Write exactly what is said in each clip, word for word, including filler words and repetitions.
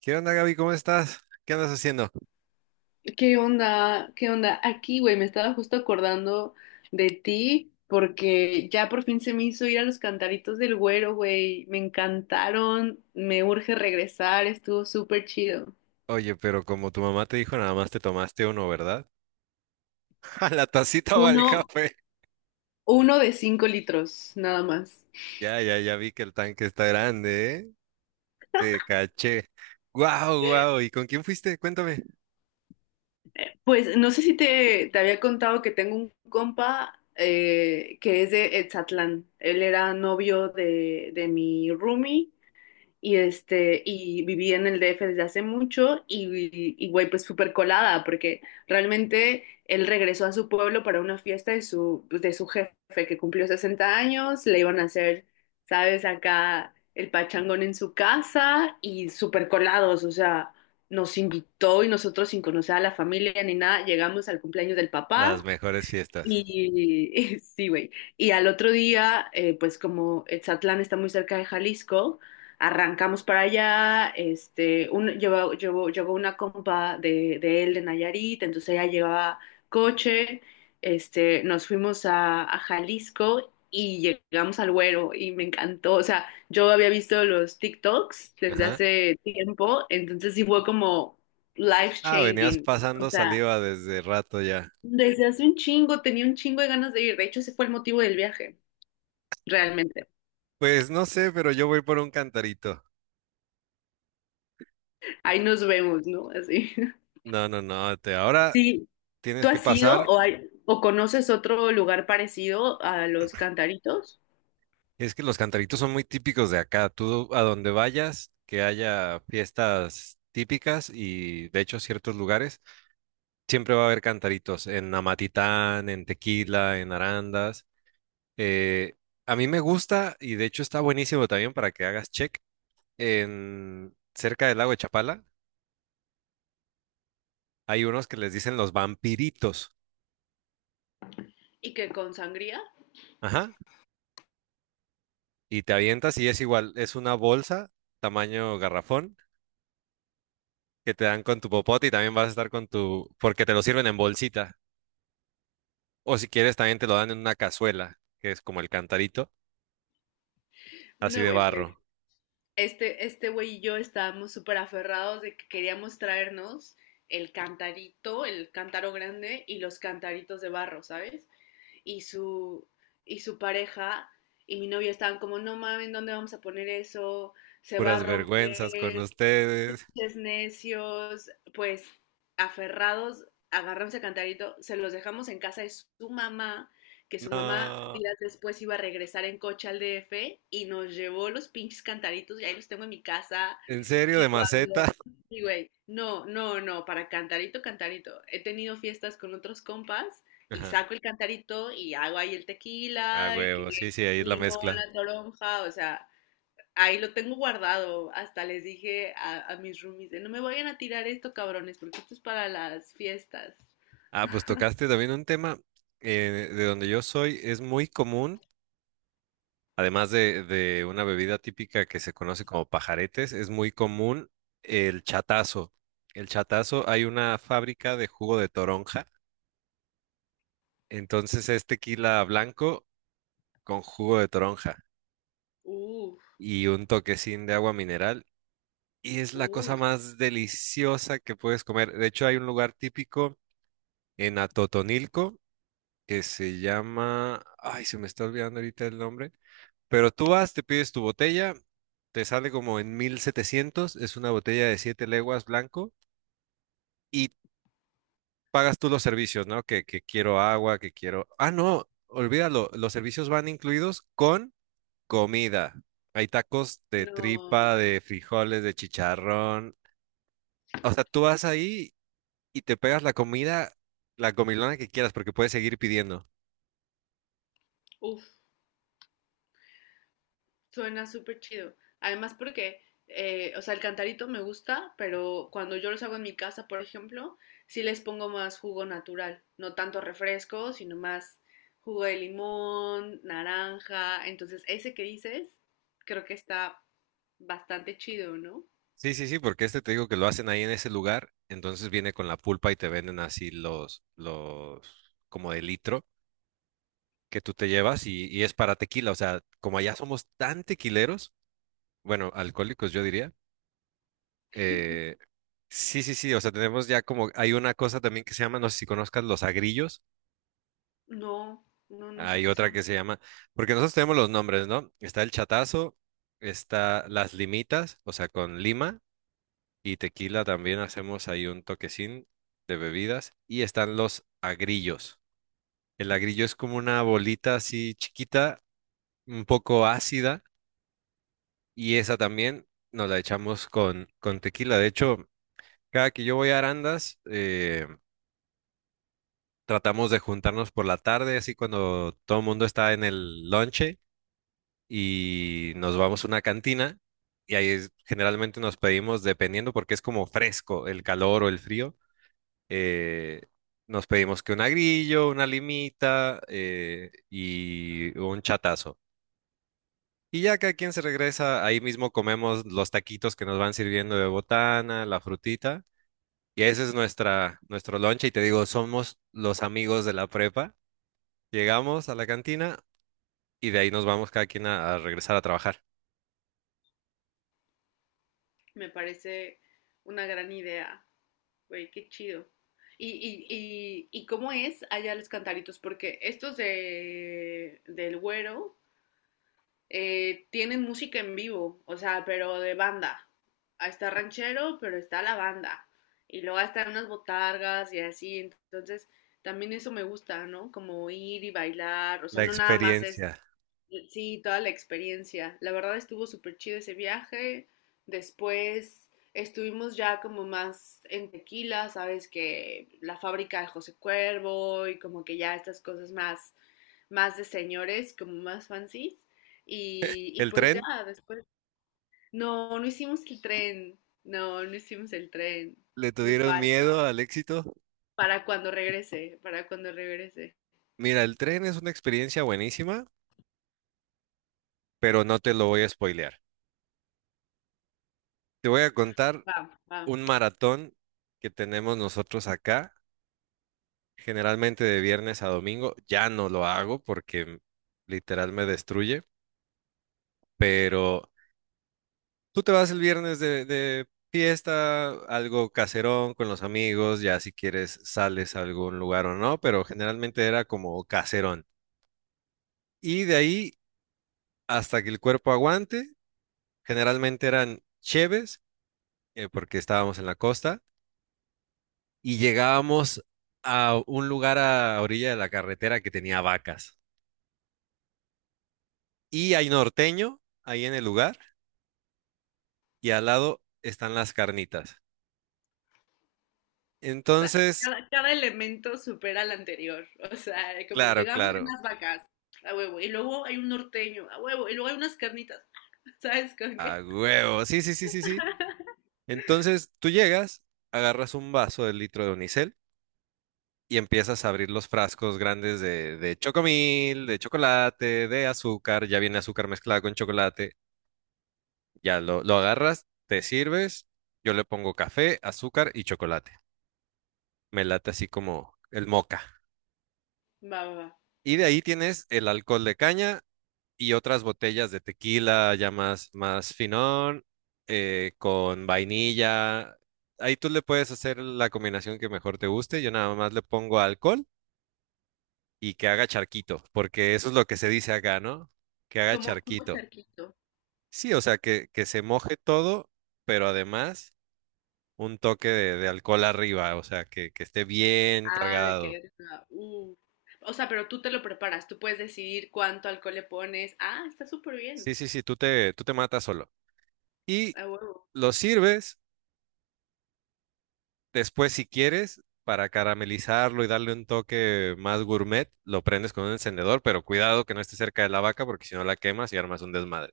¿Qué onda, Gaby? ¿Cómo estás? ¿Qué andas haciendo? ¿Qué onda? ¿Qué onda? Aquí, güey, me estaba justo acordando de ti porque ya por fin se me hizo ir a los cantaritos del Güero, güey. Me encantaron, me urge regresar, estuvo súper chido. Oye, pero como tu mamá te dijo, nada más te tomaste uno, ¿verdad? A la tacita o al Uno, café. uno de cinco litros, nada más. Ya, ya, ya vi que el tanque está grande, ¿eh? Te caché. ¡Guau, guau! ¿Y con quién fuiste? Cuéntame. Pues no sé si te, te había contado que tengo un compa eh, que es de Etzatlán. Él era novio de, de mi roomie. Y este, y viví en el D F desde hace mucho y, y güey, pues súper colada, porque realmente él regresó a su pueblo para una fiesta de su, pues, de su jefe, que cumplió sesenta años. Le iban a hacer, sabes, acá el pachangón en su casa y súper colados, o sea, nos invitó y nosotros sin conocer a la familia ni nada, llegamos al cumpleaños del Las papá mejores fiestas. y sí, güey. Y al otro día, eh, pues como Etzatlán está muy cerca de Jalisco, arrancamos para allá. Este, un, llevó, llevó- llegó una compa de, de él, de Nayarit, entonces ella llevaba coche. Este, nos fuimos a, a Jalisco y llegamos al Güero y me encantó. O sea, yo había visto los TikToks desde Ajá. hace tiempo, entonces sí fue como life Ah, venías changing. O pasando sea. saliva desde rato ya. Desde hace un chingo, tenía un chingo de ganas de ir. De hecho, ese fue el motivo del viaje, realmente. Pues no sé, pero yo voy por un cantarito. Ahí nos vemos, ¿no? Así. No, no, no. Te, ahora Sí, tienes ¿tú que has ido pasar. o, hay- o conoces otro lugar parecido a los cantaritos? Es que los cantaritos son muy típicos de acá. Tú a donde vayas, que haya fiestas típicas y de hecho ciertos lugares, siempre va a haber cantaritos en Amatitán, en Tequila, en Arandas. Eh, a mí me gusta y de hecho está buenísimo también para que hagas check. En cerca del lago de Chapala hay unos que les dicen los vampiritos. ¿Y que con sangría? Ajá. Y te avientas y es igual, es una bolsa tamaño garrafón que te dan con tu popote y también vas a estar con tu, porque te lo sirven en bolsita. O si quieres, también te lo dan en una cazuela, que es como el cantarito, así No, de güey, pues barro. este, este güey y yo estábamos súper aferrados de que queríamos traernos el cantarito, el cántaro grande y los cantaritos de barro, ¿sabes? y su, y su pareja y mi novia estaban como, no mames, ¿dónde vamos a poner eso? Se va a Puras vergüenzas con romper. ustedes. Pinches necios, pues aferrados, agarramos el cantarito, se los dejamos en casa de su mamá, que su mamá No, días después iba a regresar en coche al D F y nos llevó los pinches cantaritos y ahí los tengo en mi casa. ¿en serio? ¿De Y cuando, maceta? y güey, no, no, no, para cantarito, cantarito. He tenido fiestas con otros compas y Ajá. saco el cantarito y hago ahí el Ah, tequila y que huevo, sí, sí, ahí es la limón, mezcla. la toronja, o sea, ahí lo tengo guardado. Hasta les dije a, a mis roomies, no me vayan a tirar esto, cabrones, porque esto es para las fiestas. Ah, pues tocaste también un tema eh, de donde yo soy, es muy común, además de, de una bebida típica que se conoce como pajaretes, es muy común el chatazo. El chatazo, hay una fábrica de jugo de toronja, entonces es tequila blanco con jugo de toronja. Uf, Y un toquecín de agua mineral. Y es la cosa uy, más deliciosa que puedes comer. De hecho, hay un lugar típico en Atotonilco que se llama... Ay, se me está olvidando ahorita el nombre. Pero tú vas, te pides tu botella, te sale como en mil setecientos, es una botella de siete leguas blanco y pagas tú los servicios, ¿no? Que, que quiero agua, que quiero... Ah, no, olvídalo, los servicios van incluidos con comida. Hay tacos de tripa, no. de frijoles, de chicharrón. O sea, tú vas ahí y te pegas la comida, la comilona que quieras, porque puedes seguir pidiendo. Uf, suena súper chido. Además porque, eh, o sea, el cantarito me gusta, pero cuando yo los hago en mi casa, por ejemplo, sí les pongo más jugo natural. No tanto refresco, sino más jugo de limón, naranja. Entonces, ese que dices, creo que está bastante chido, ¿no? Sí, sí, sí, porque este te digo que lo hacen ahí en ese lugar, entonces viene con la pulpa y te venden así los, los, como de litro que tú te llevas y, y es para tequila. O sea, como allá somos tan tequileros, bueno, alcohólicos yo diría, eh, sí, sí, sí, o sea, tenemos ya como, hay una cosa también que se llama, no sé si conozcas, los agrillos. No, no, no sé Hay qué otra son. que se llama, porque nosotros tenemos los nombres, ¿no? Está el chatazo, está las limitas, o sea, con lima y tequila también hacemos ahí un toquecín de bebidas y están los agrillos. El agrillo es como una bolita así chiquita, un poco ácida y esa también nos la echamos con, con, tequila. De hecho, cada que yo voy a Arandas, eh, tratamos de juntarnos por la tarde, así cuando todo el mundo está en el lonche y nos vamos a una cantina y ahí es- generalmente nos pedimos, dependiendo porque es como fresco el calor o el frío, eh, nos pedimos que un agrillo, una limita eh, y un chatazo. Y ya cada quien se regresa, ahí mismo comemos los taquitos que nos van sirviendo de botana, la frutita. Y ese es nuestra, nuestro lonche. Y te digo, somos los amigos de la prepa. Llegamos a la cantina y de ahí nos vamos cada quien a a regresar a trabajar. Me parece una gran idea, güey, qué chido. ¿Y, y, y, y cómo es allá los cantaritos? Porque estos de, del Güero, eh, tienen música en vivo, o sea, pero de banda. Ah, está ranchero, pero está la banda. Y luego están unas botargas y así. Entonces, también eso me gusta, ¿no? Como ir y bailar. O sea, La no nada más es, experiencia. sí, toda la experiencia. La verdad estuvo súper chido ese viaje. Después estuvimos ya como más en Tequila, sabes, que la fábrica de José Cuervo y como que ya estas cosas más, más de señores, como más fancies. Y, y El pues ya tren, después, no, no hicimos el tren, no, no hicimos el tren. le Me tuvieron miedo falta. al éxito. Para cuando regrese, para cuando regrese. Mira, el tren es una experiencia buenísima, pero no te lo voy a spoilear. Te voy a contar Vamos, vamos. un maratón que tenemos nosotros acá, generalmente de viernes a domingo. Ya no lo hago porque literal me destruye, pero tú te vas el viernes de, de, fiesta, algo caserón con los amigos, ya si quieres sales a algún lugar o no, pero generalmente era como caserón. Y de ahí hasta que el cuerpo aguante. Generalmente eran cheves, eh, porque estábamos en la costa, y llegábamos a un lugar a orilla de la carretera que tenía vacas. Y hay norteño ahí en el lugar, y al lado están las carnitas. Sea, Entonces, cada, cada elemento supera al anterior. O sea, como claro, llegamos de claro, unas vacas, a huevo, y luego hay un norteño, a huevo, y luego hay unas carnitas, ¿sabes con a qué? huevo, sí, sí, sí, sí, sí. Entonces tú llegas, agarras un vaso del litro de unicel y empiezas a abrir los frascos grandes de, de chocomil, de chocolate, de azúcar, ya viene azúcar mezclada con chocolate. Ya lo, lo agarras, te sirves, yo le pongo café, azúcar y chocolate. Me late así como el moca. Va, va, va. Y de ahí tienes el alcohol de caña y otras botellas de tequila ya más, más finón, eh, con vainilla. Ahí tú le puedes hacer la combinación que mejor te guste. Yo nada más le pongo alcohol y que haga charquito, porque eso es lo que se dice acá, ¿no? Que haga Como, como charquito. charquito. Sí, o sea, que, que se moje todo, pero además un toque de, de alcohol arriba, o sea, que, que esté bien Ah, me cargado. quedé desnuda, Uh. O sea, pero tú te lo preparas, tú puedes decidir cuánto alcohol le pones. Ah, está súper bien. Sí, sí, sí, tú te, tú te matas solo. Y A huevo. lo sirves después, si quieres, para caramelizarlo y darle un toque más gourmet, lo prendes con un encendedor, pero cuidado que no esté cerca de la vaca, porque si no la quemas y armas un desmadre.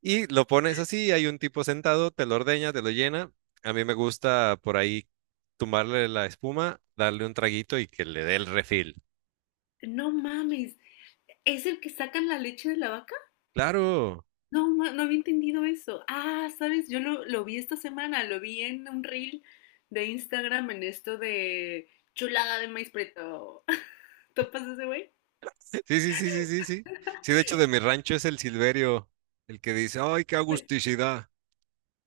Y lo pones así, hay un tipo sentado, te lo ordeña, te lo llena. A mí me gusta por ahí tumbarle la espuma, darle un traguito y que le dé el refil. No mames, es el que sacan la leche de la vaca. Claro. No, ma- no había entendido eso. Ah, sabes, yo lo, lo vi esta semana, lo vi en un reel de Instagram en esto de chulada de maíz preto. ¿Topas ese güey? Sí, sí, sí, sí, sí, sí. Sí, de hecho, de mi rancho es el Silverio el que dice, ¡ay, qué Pues, agusticidad!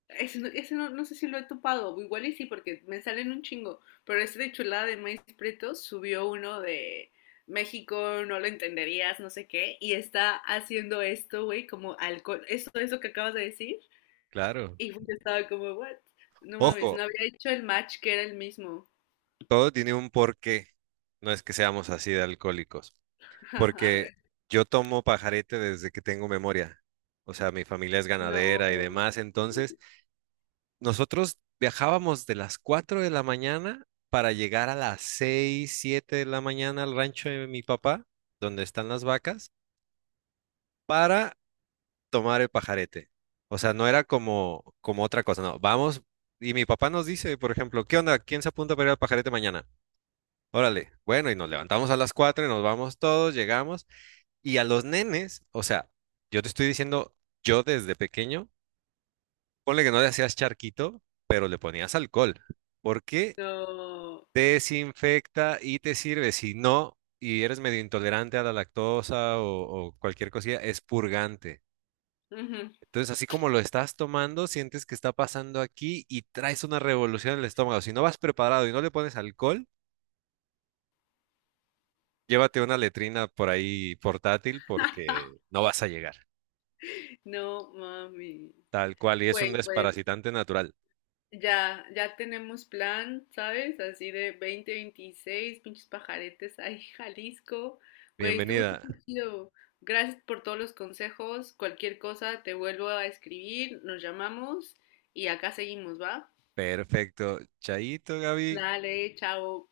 ese, no, ese no, no sé si lo he topado, igual y sí, porque me salen un chingo. Pero ese de chulada de maíz preto subió uno de México, no lo entenderías, no sé qué, y está haciendo esto, güey, como alcohol, eso, eso que acabas de decir. Claro. Y yo estaba como, what? No mames, no Ojo, había hecho el match que era el mismo. todo tiene un porqué. No es que seamos así de alcohólicos. Porque yo tomo pajarete desde que tengo memoria. O sea, mi familia es ganadera y No, demás. Entonces, nosotros viajábamos de las cuatro de la mañana para llegar a las seis siete de la mañana al rancho de mi papá, donde están las vacas, para tomar el pajarete. O sea, no era como, como otra cosa, no. Vamos, y mi papá nos dice, por ejemplo, ¿qué onda? ¿Quién se apunta para ir al pajarete mañana? Órale, bueno, y nos levantamos a las cuatro y nos vamos todos, llegamos. Y a los nenes, o sea, yo te estoy diciendo, yo desde pequeño, ponle que no le hacías charquito, pero le ponías alcohol. Porque no, desinfecta y te sirve. Si no, y eres medio intolerante a la lactosa o, o cualquier cosilla, es purgante. ujú. Entonces, así como lo estás tomando, sientes que está pasando aquí y traes una revolución en el estómago. Si no vas preparado y no le pones alcohol, llévate una letrina por ahí portátil porque no vas a llegar. No, mami. Tal cual, y es un Güey, pues desparasitante natural. ya, ya tenemos plan, ¿sabes? Así de veinte veintiséis pinches pajaretes ahí, Jalisco. Güey, estuvo Bienvenida. súper chido. Gracias por todos los consejos. Cualquier cosa, te vuelvo a escribir, nos llamamos y acá seguimos, ¿va? Perfecto. Chaito, Gaby. Dale, chao.